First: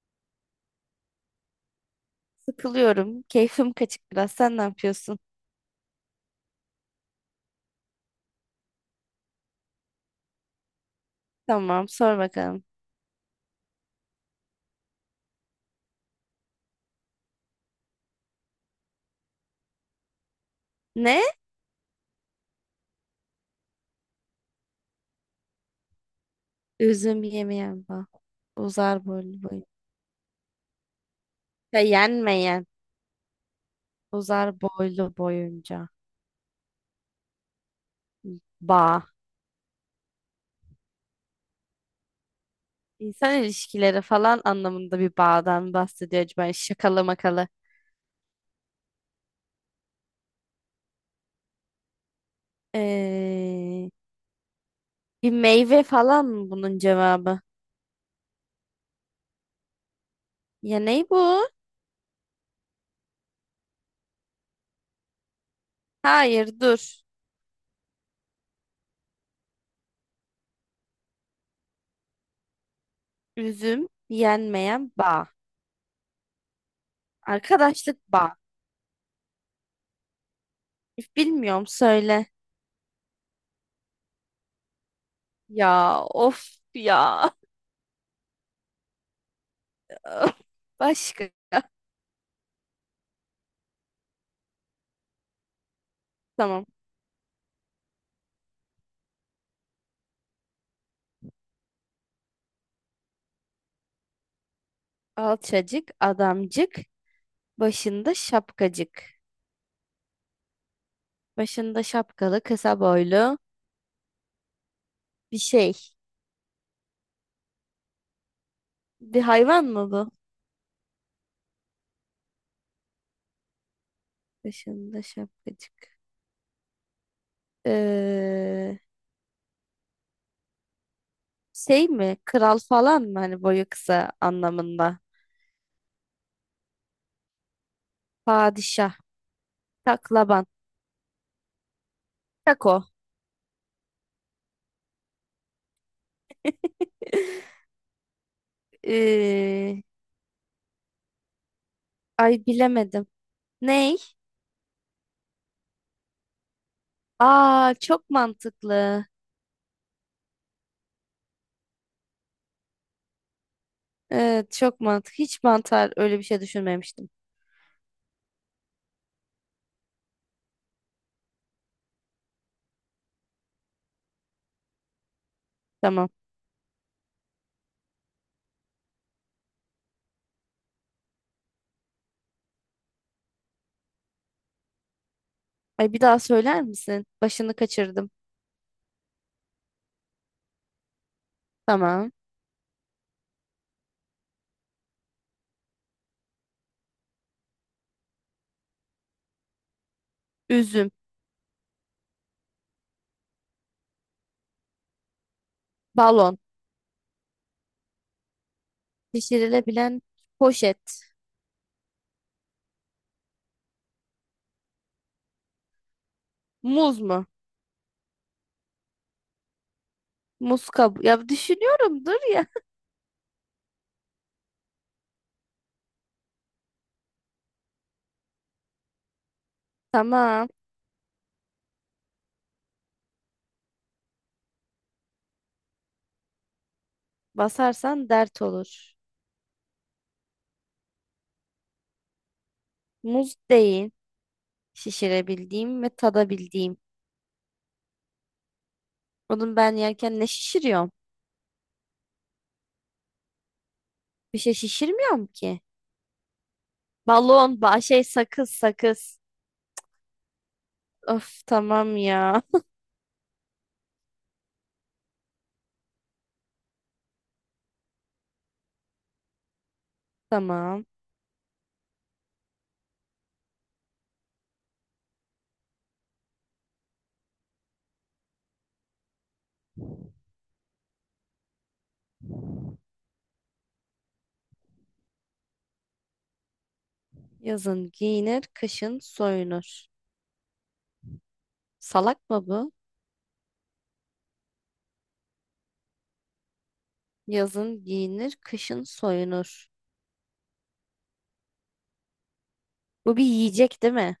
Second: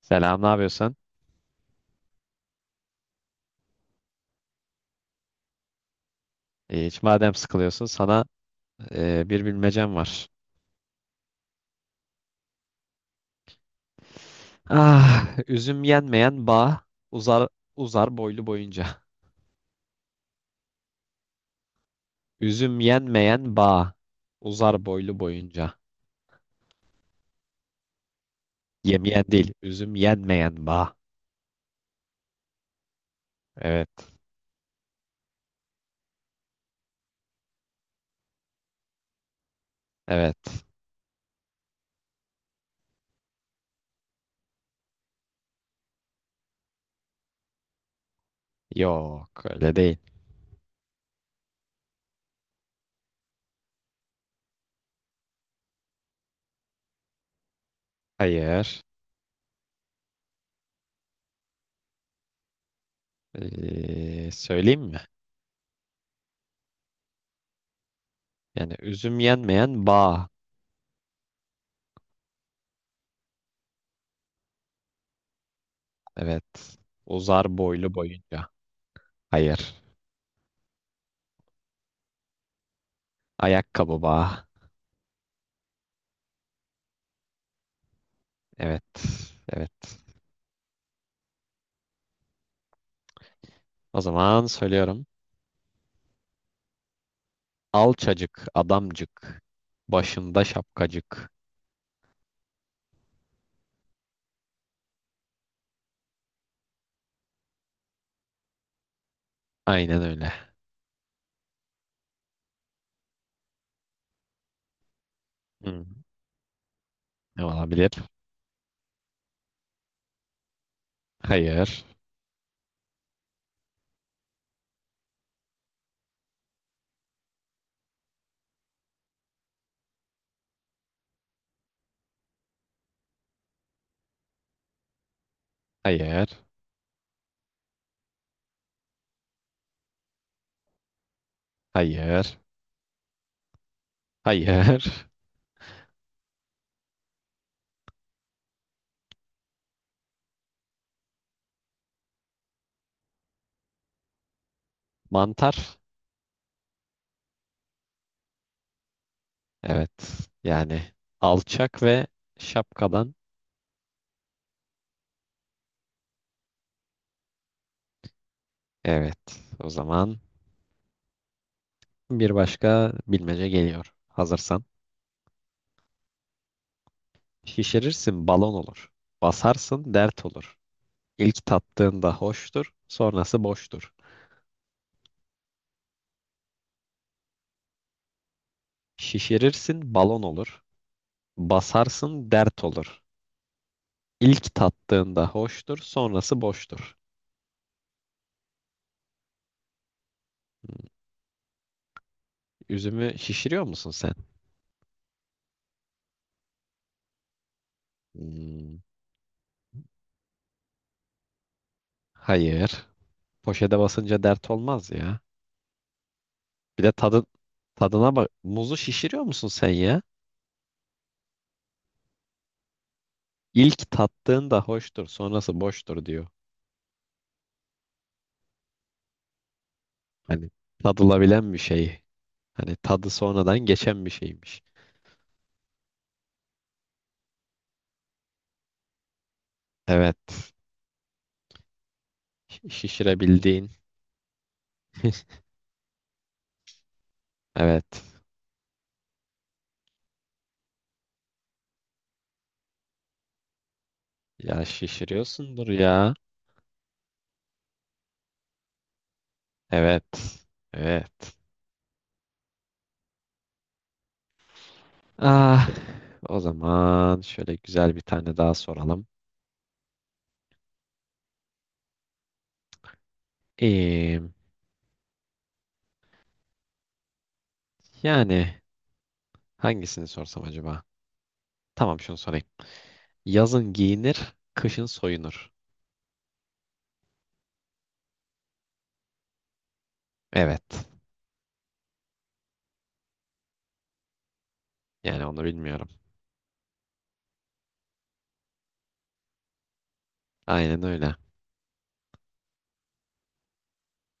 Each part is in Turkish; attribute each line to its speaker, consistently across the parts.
Speaker 1: Selam, ne yapıyorsun?
Speaker 2: Sıkılıyorum. Keyfim kaçık biraz. Sen ne yapıyorsun?
Speaker 1: Hiç madem sıkılıyorsun sana bir bilmecem var.
Speaker 2: Tamam, sor bakalım.
Speaker 1: Üzüm yenmeyen bağ uzar uzar boylu boyunca.
Speaker 2: Ne?
Speaker 1: Üzüm yenmeyen bağ uzar boylu boyunca.
Speaker 2: Üzüm yemeyen bak. Uzar
Speaker 1: Yemeyen
Speaker 2: boylu
Speaker 1: değil,
Speaker 2: boyunca.
Speaker 1: üzüm yenmeyen bağ.
Speaker 2: Yenmeyen.
Speaker 1: Evet,
Speaker 2: Uzar boylu boyunca. Bağ.
Speaker 1: evet.
Speaker 2: İnsan ilişkileri falan anlamında bir bağdan bahsediyor acaba. Şakalı makalı.
Speaker 1: Yok, öyle değil.
Speaker 2: Ee, Bir meyve falan mı bunun cevabı?
Speaker 1: Hayır.
Speaker 2: Ya ne bu?
Speaker 1: Söyleyeyim mi?
Speaker 2: Hayır dur.
Speaker 1: Yani üzüm yenmeyen bağ.
Speaker 2: Üzüm yenmeyen bağ.
Speaker 1: Evet. Uzar boylu
Speaker 2: Arkadaşlık bağ.
Speaker 1: boyunca. Hayır.
Speaker 2: Bilmiyorum söyle.
Speaker 1: Ayakkabı bağ.
Speaker 2: Ya of ya.
Speaker 1: Evet, evet.
Speaker 2: Başka.
Speaker 1: O zaman söylüyorum.
Speaker 2: Tamam.
Speaker 1: Alçacık, adamcık, başında şapkacık.
Speaker 2: Alçacık, adamcık, başında şapkacık.
Speaker 1: Aynen öyle.
Speaker 2: Başında şapkalı, kısa boylu bir
Speaker 1: Hmm.
Speaker 2: şey.
Speaker 1: Ne olabilir?
Speaker 2: Bir hayvan mı bu?
Speaker 1: Hayır,
Speaker 2: Başında şapkacık. Ee, Şey mi? Kral falan mı? Hani boyu kısa anlamında.
Speaker 1: hayır,
Speaker 2: Padişah, taklaban,
Speaker 1: hayır,
Speaker 2: tako.
Speaker 1: hayır.
Speaker 2: Ee, Ay bilemedim. Ney?
Speaker 1: Mantar.
Speaker 2: Aa çok mantıklı.
Speaker 1: Evet. Yani alçak ve şapkadan.
Speaker 2: Evet çok mantıklı. Hiç mantar öyle bir şey düşünmemiştim.
Speaker 1: Evet. O zaman bir başka bilmece geliyor. Hazırsan.
Speaker 2: Tamam.
Speaker 1: Şişirirsin balon olur. Basarsın dert olur. İlk tattığında hoştur, sonrası boştur.
Speaker 2: Ay bir daha söyler misin? Başını kaçırdım.
Speaker 1: Şişirirsin balon olur.
Speaker 2: Tamam.
Speaker 1: Basarsın dert olur. İlk tattığında hoştur, sonrası boştur. Hmm.
Speaker 2: Üzüm,
Speaker 1: Üzümü şişiriyor musun sen?
Speaker 2: balon,
Speaker 1: Hmm.
Speaker 2: şişirilebilen poşet,
Speaker 1: Hayır. Poşete basınca dert olmaz ya. Bir de
Speaker 2: muz mu?
Speaker 1: tadına bak. Muzu şişiriyor musun sen ya?
Speaker 2: Muz kabuğu. Ya düşünüyorum dur ya.
Speaker 1: İlk tattığında hoştur, sonrası boştur diyor.
Speaker 2: Tamam.
Speaker 1: Hani tadılabilen bir şey. Hani tadı sonradan geçen bir şeymiş.
Speaker 2: Basarsan dert olur.
Speaker 1: Evet.
Speaker 2: Muz
Speaker 1: Şişirebildiğin.
Speaker 2: değil. Şişirebildiğim ve tadabildiğim.
Speaker 1: Evet.
Speaker 2: Onun ben yerken ne şişiriyorum? Bir şey
Speaker 1: Ya
Speaker 2: şişirmiyorum ki.
Speaker 1: şişiriyorsundur ya.
Speaker 2: Balon, ba şey sakız sakız.
Speaker 1: Evet.
Speaker 2: Of
Speaker 1: Evet.
Speaker 2: tamam ya.
Speaker 1: Ah, O zaman şöyle güzel bir tane daha soralım.
Speaker 2: Tamam.
Speaker 1: Ee, Yani hangisini sorsam acaba? Tamam, şunu sorayım. Yazın giyinir, kışın soyunur.
Speaker 2: Yazın giyinir, kışın soyunur.
Speaker 1: Evet.
Speaker 2: Salak mı bu?
Speaker 1: Yani onu bilmiyorum.
Speaker 2: Yazın giyinir, kışın soyunur.
Speaker 1: Aynen öyle.
Speaker 2: Bu bir yiyecek değil mi?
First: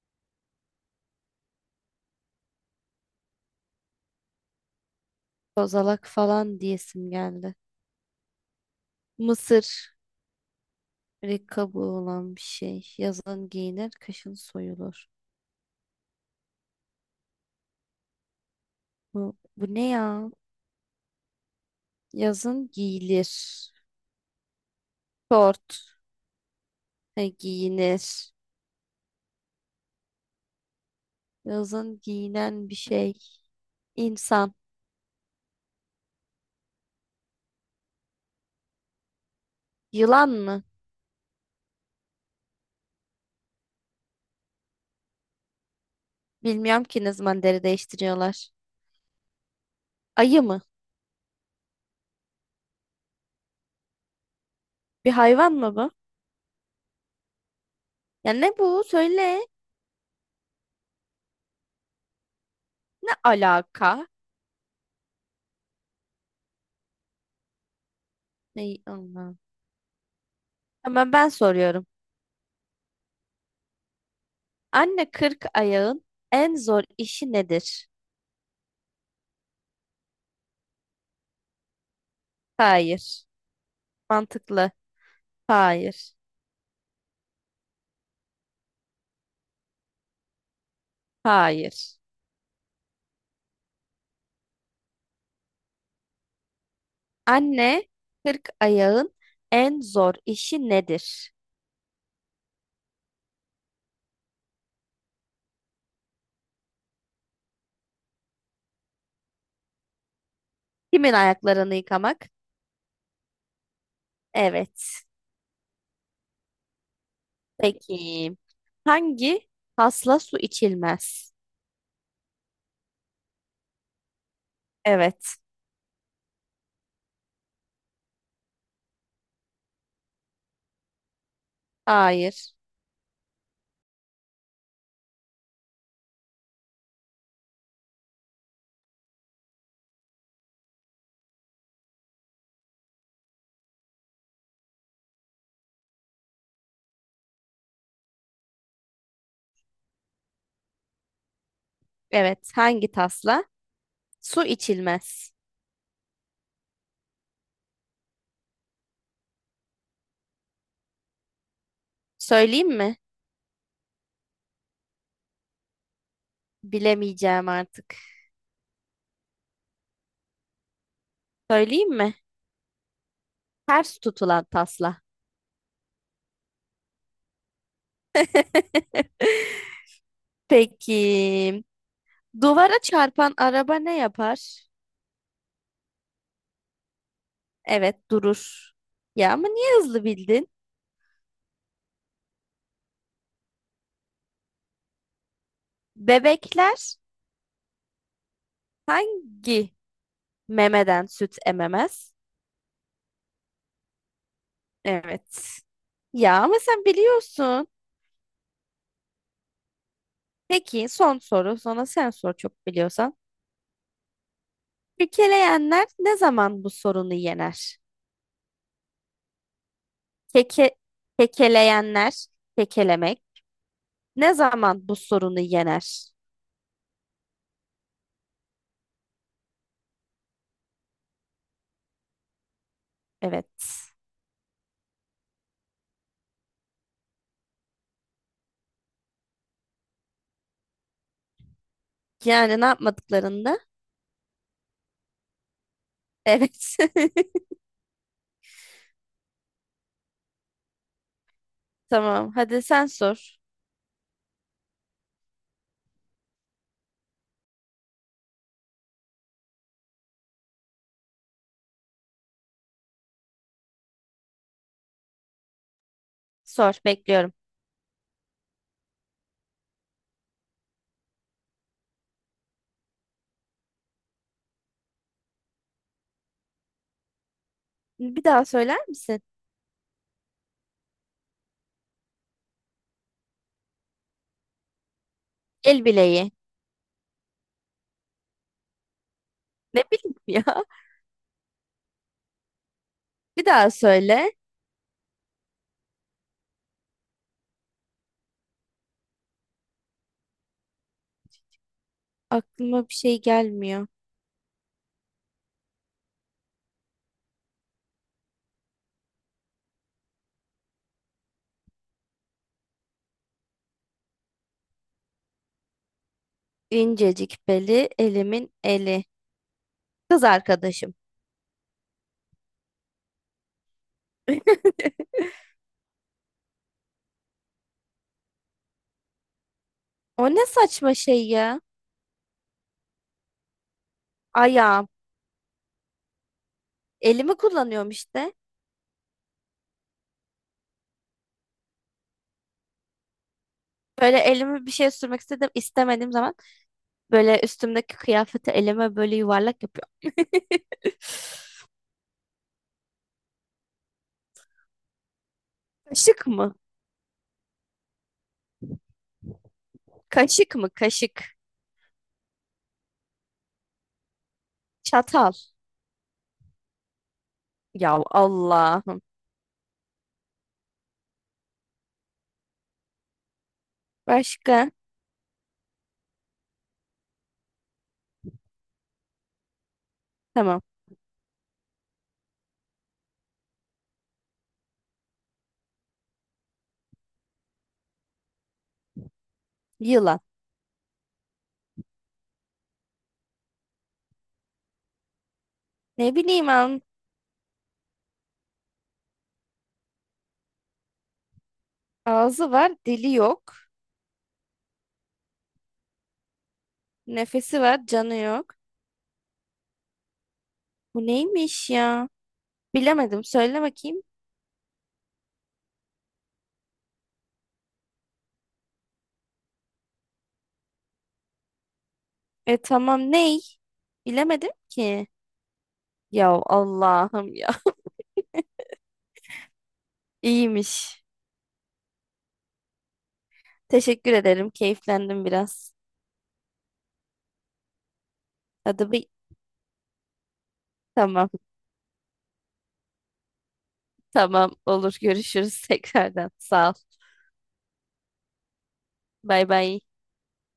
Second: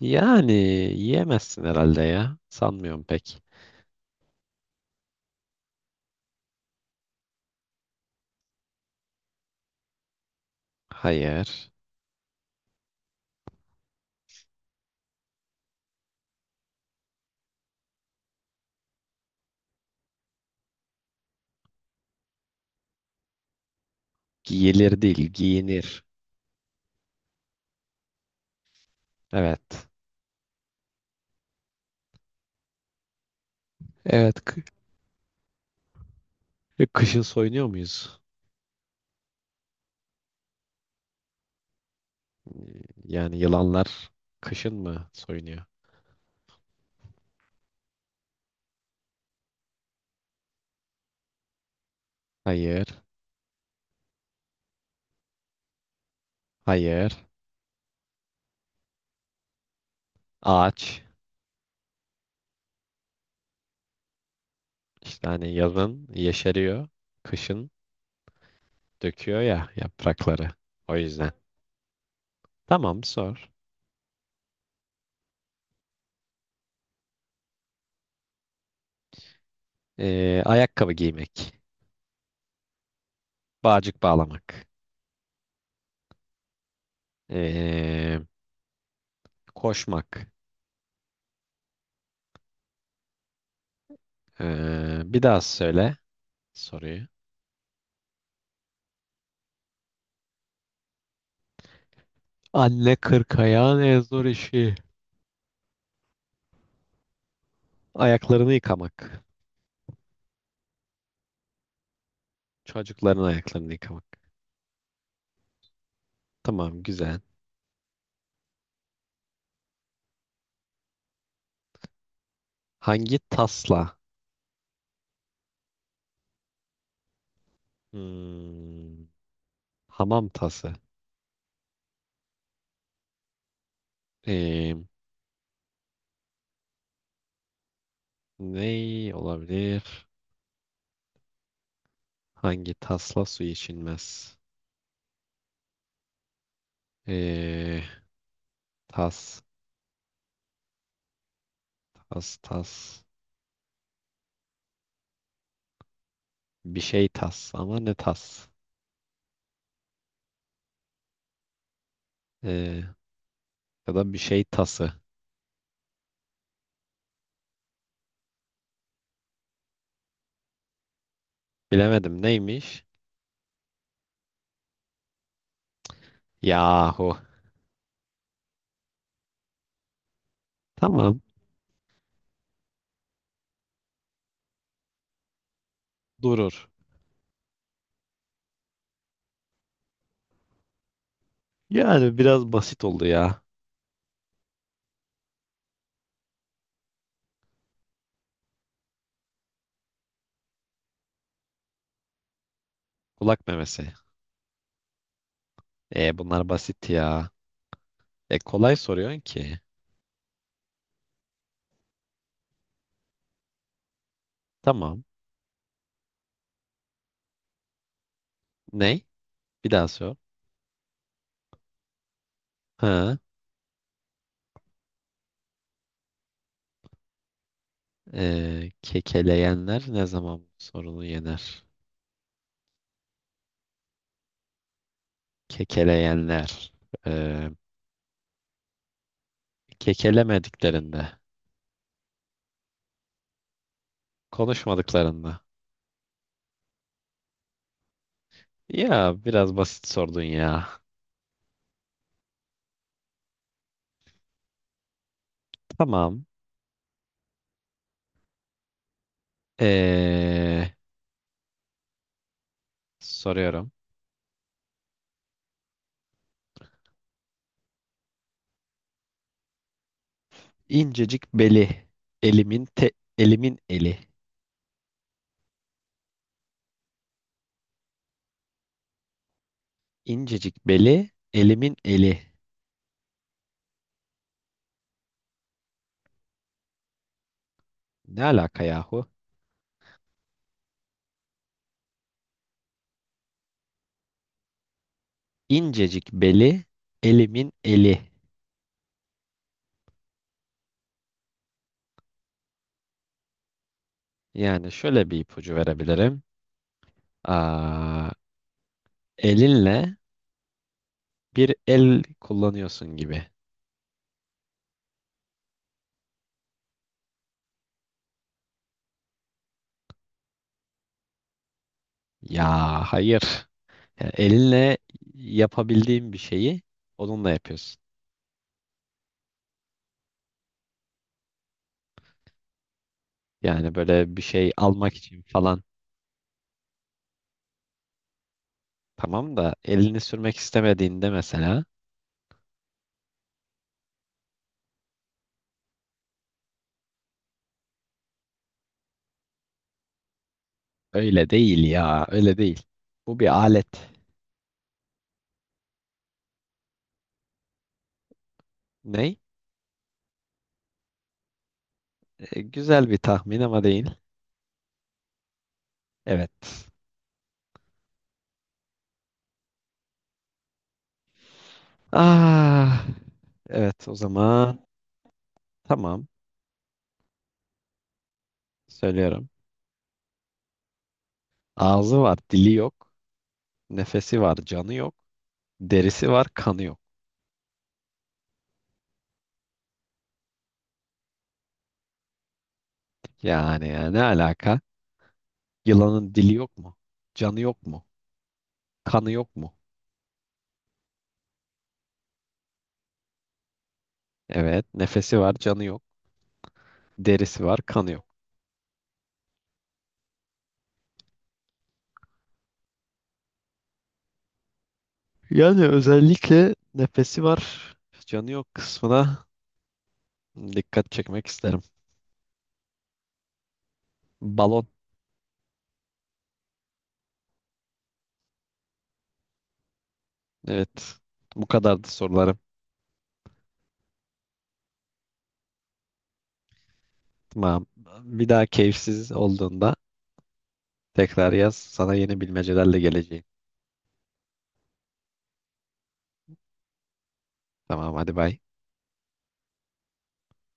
Speaker 1: Yani yiyemezsin herhalde ya. Sanmıyorum pek.
Speaker 2: Kozalak falan diyesim geldi. Mısır. Bir
Speaker 1: Hayır.
Speaker 2: kabuğu olan bir şey. Yazın giyinir, kışın soyulur. Bu ne ya? Yazın giyilir.
Speaker 1: Giyilir değil,
Speaker 2: Şort.
Speaker 1: giyinir.
Speaker 2: He, giyinir.
Speaker 1: Evet.
Speaker 2: Yazın giyinen bir şey.
Speaker 1: Evet.
Speaker 2: İnsan.
Speaker 1: Kışın soyunuyor muyuz?
Speaker 2: Yılan mı?
Speaker 1: Yani yılanlar kışın mı soyunuyor?
Speaker 2: Bilmiyorum ki ne zaman deri değiştiriyorlar. Ayı mı?
Speaker 1: Hayır.
Speaker 2: Bir hayvan mı bu?
Speaker 1: Hayır.
Speaker 2: Ya ne bu? Söyle.
Speaker 1: Ağaç
Speaker 2: Ne alaka?
Speaker 1: işte, hani yazın yeşeriyor, kışın
Speaker 2: Ne, Allah.
Speaker 1: döküyor ya yaprakları. O
Speaker 2: Tamam ben
Speaker 1: yüzden.
Speaker 2: soruyorum.
Speaker 1: Tamam, sor.
Speaker 2: Anne kırk ayağın en zor işi nedir?
Speaker 1: Ayakkabı giymek,
Speaker 2: Hayır.
Speaker 1: bağcık bağlamak,
Speaker 2: Mantıklı. Hayır.
Speaker 1: ee, koşmak.
Speaker 2: Hayır.
Speaker 1: Bir daha söyle soruyu.
Speaker 2: Anne kırk ayağın en zor işi nedir?
Speaker 1: Anne kırkayan en zor işi. Ayaklarını yıkamak.
Speaker 2: Kimin ayaklarını yıkamak?
Speaker 1: Çocukların ayaklarını yıkamak.
Speaker 2: Evet.
Speaker 1: Tamam, güzel.
Speaker 2: Peki. Hangi tasla su içilmez?
Speaker 1: Hangi tasla?
Speaker 2: Evet.
Speaker 1: Hmm, hamam tası.
Speaker 2: Hayır.
Speaker 1: Ee, Ne olabilir? Hangi tasla su içilmez? Ee, tas, tas,
Speaker 2: Evet.
Speaker 1: tas.
Speaker 2: Hangi tasla? Su içilmez.
Speaker 1: Bir şey tas ama ne tas?
Speaker 2: Söyleyeyim
Speaker 1: Ee,
Speaker 2: mi?
Speaker 1: Ya da bir şey tası.
Speaker 2: Bilemeyeceğim artık. Söyleyeyim mi?
Speaker 1: Bilemedim, neymiş?
Speaker 2: Ters tutulan tasla.
Speaker 1: Yahu. Tamam.
Speaker 2: Peki. Duvara çarpan araba ne yapar?
Speaker 1: Durur.
Speaker 2: Evet, durur. Ya ama niye hızlı bildin?
Speaker 1: Yani biraz basit oldu ya.
Speaker 2: Bebekler hangi memeden süt ememez?
Speaker 1: Kulak memesi.
Speaker 2: Evet. Ya
Speaker 1: Bunlar
Speaker 2: ama sen
Speaker 1: basit ya.
Speaker 2: biliyorsun.
Speaker 1: E, kolay soruyorsun ki.
Speaker 2: Peki son soru. Sonra sen sor çok biliyorsan.
Speaker 1: Tamam.
Speaker 2: Kekeleyenler ne zaman bu sorunu yener?
Speaker 1: Ney? Bir daha sor.
Speaker 2: Keke, kekeleyenler,
Speaker 1: Ha,
Speaker 2: kekelemek ne zaman bu sorunu yener?
Speaker 1: kekeleyenler ne zaman bu sorunu yener?
Speaker 2: Evet.
Speaker 1: Kekeleyenler. Ee, Kekelemediklerinde.
Speaker 2: Yani ne yapmadıklarında.
Speaker 1: Konuşmadıklarında.
Speaker 2: Evet.
Speaker 1: Ya biraz basit sordun ya.
Speaker 2: Tamam. Hadi sen sor.
Speaker 1: Tamam. Ee, Soruyorum.
Speaker 2: Sor. Bekliyorum.
Speaker 1: İncecik beli, elimin te, elimin eli.
Speaker 2: Bir daha söyler misin?
Speaker 1: İncecik beli, elimin eli.
Speaker 2: El bileği.
Speaker 1: Ne alaka yahu?
Speaker 2: Ne bileyim ya. Bir daha söyle.
Speaker 1: İncecik beli, elimin eli.
Speaker 2: Aklıma bir şey gelmiyor.
Speaker 1: Yani şöyle bir ipucu verebilirim. Aa, Elinle bir el kullanıyorsun gibi.
Speaker 2: İncecik beli, elimin eli. Kız arkadaşım.
Speaker 1: Ya hayır. Yani elinle yapabildiğin bir şeyi onunla yapıyorsun.
Speaker 2: O ne saçma şey ya.
Speaker 1: Yani böyle bir şey
Speaker 2: Ayağım.
Speaker 1: almak için falan,
Speaker 2: Elimi kullanıyorum işte.
Speaker 1: tamam da elini sürmek istemediğinde mesela,
Speaker 2: Böyle elimi bir şey sürmek istedim, istemediğim zaman böyle üstümdeki kıyafeti elime böyle yuvarlak yapıyorum.
Speaker 1: öyle değil ya, öyle değil. Bu bir alet.
Speaker 2: Kaşık mı?
Speaker 1: Ne?
Speaker 2: Kaşık mı? Kaşık.
Speaker 1: E, güzel bir tahmin ama değil.
Speaker 2: Çatal.
Speaker 1: Evet.
Speaker 2: Ya Allah'ım.
Speaker 1: Ah, evet, o zaman
Speaker 2: Başka?
Speaker 1: tamam, söylüyorum.
Speaker 2: Tamam.
Speaker 1: Ağzı var dili yok. Nefesi var canı yok. Derisi var kanı yok.
Speaker 2: Yılan.
Speaker 1: Yani ya, ne alaka? Yılanın
Speaker 2: Ne
Speaker 1: dili
Speaker 2: bileyim
Speaker 1: yok mu?
Speaker 2: an.
Speaker 1: Canı yok mu? Kanı yok mu?
Speaker 2: Ağzı var, dili yok.
Speaker 1: Evet, nefesi var canı yok. Derisi var
Speaker 2: Nefesi var,
Speaker 1: kanı yok.
Speaker 2: canı yok. Bu neymiş ya? Bilemedim. Söyle bakayım.
Speaker 1: Yani özellikle nefesi var, canı yok kısmına dikkat çekmek isterim.
Speaker 2: E tamam ney? Bilemedim
Speaker 1: Balon,
Speaker 2: ki. Ya Allah'ım ya.
Speaker 1: evet.
Speaker 2: İyiymiş.
Speaker 1: Bu kadardı sorularım.
Speaker 2: Teşekkür ederim. Keyiflendim biraz.
Speaker 1: Tamam. Bir daha
Speaker 2: Hadi bir.
Speaker 1: keyifsiz olduğunda
Speaker 2: Tamam.
Speaker 1: tekrar yaz. Sana yeni bilmecelerle geleceğim.
Speaker 2: Tamam. Olur. Görüşürüz tekrardan. Sağ ol.
Speaker 1: Tamam, hadi bay.
Speaker 2: Bay bay.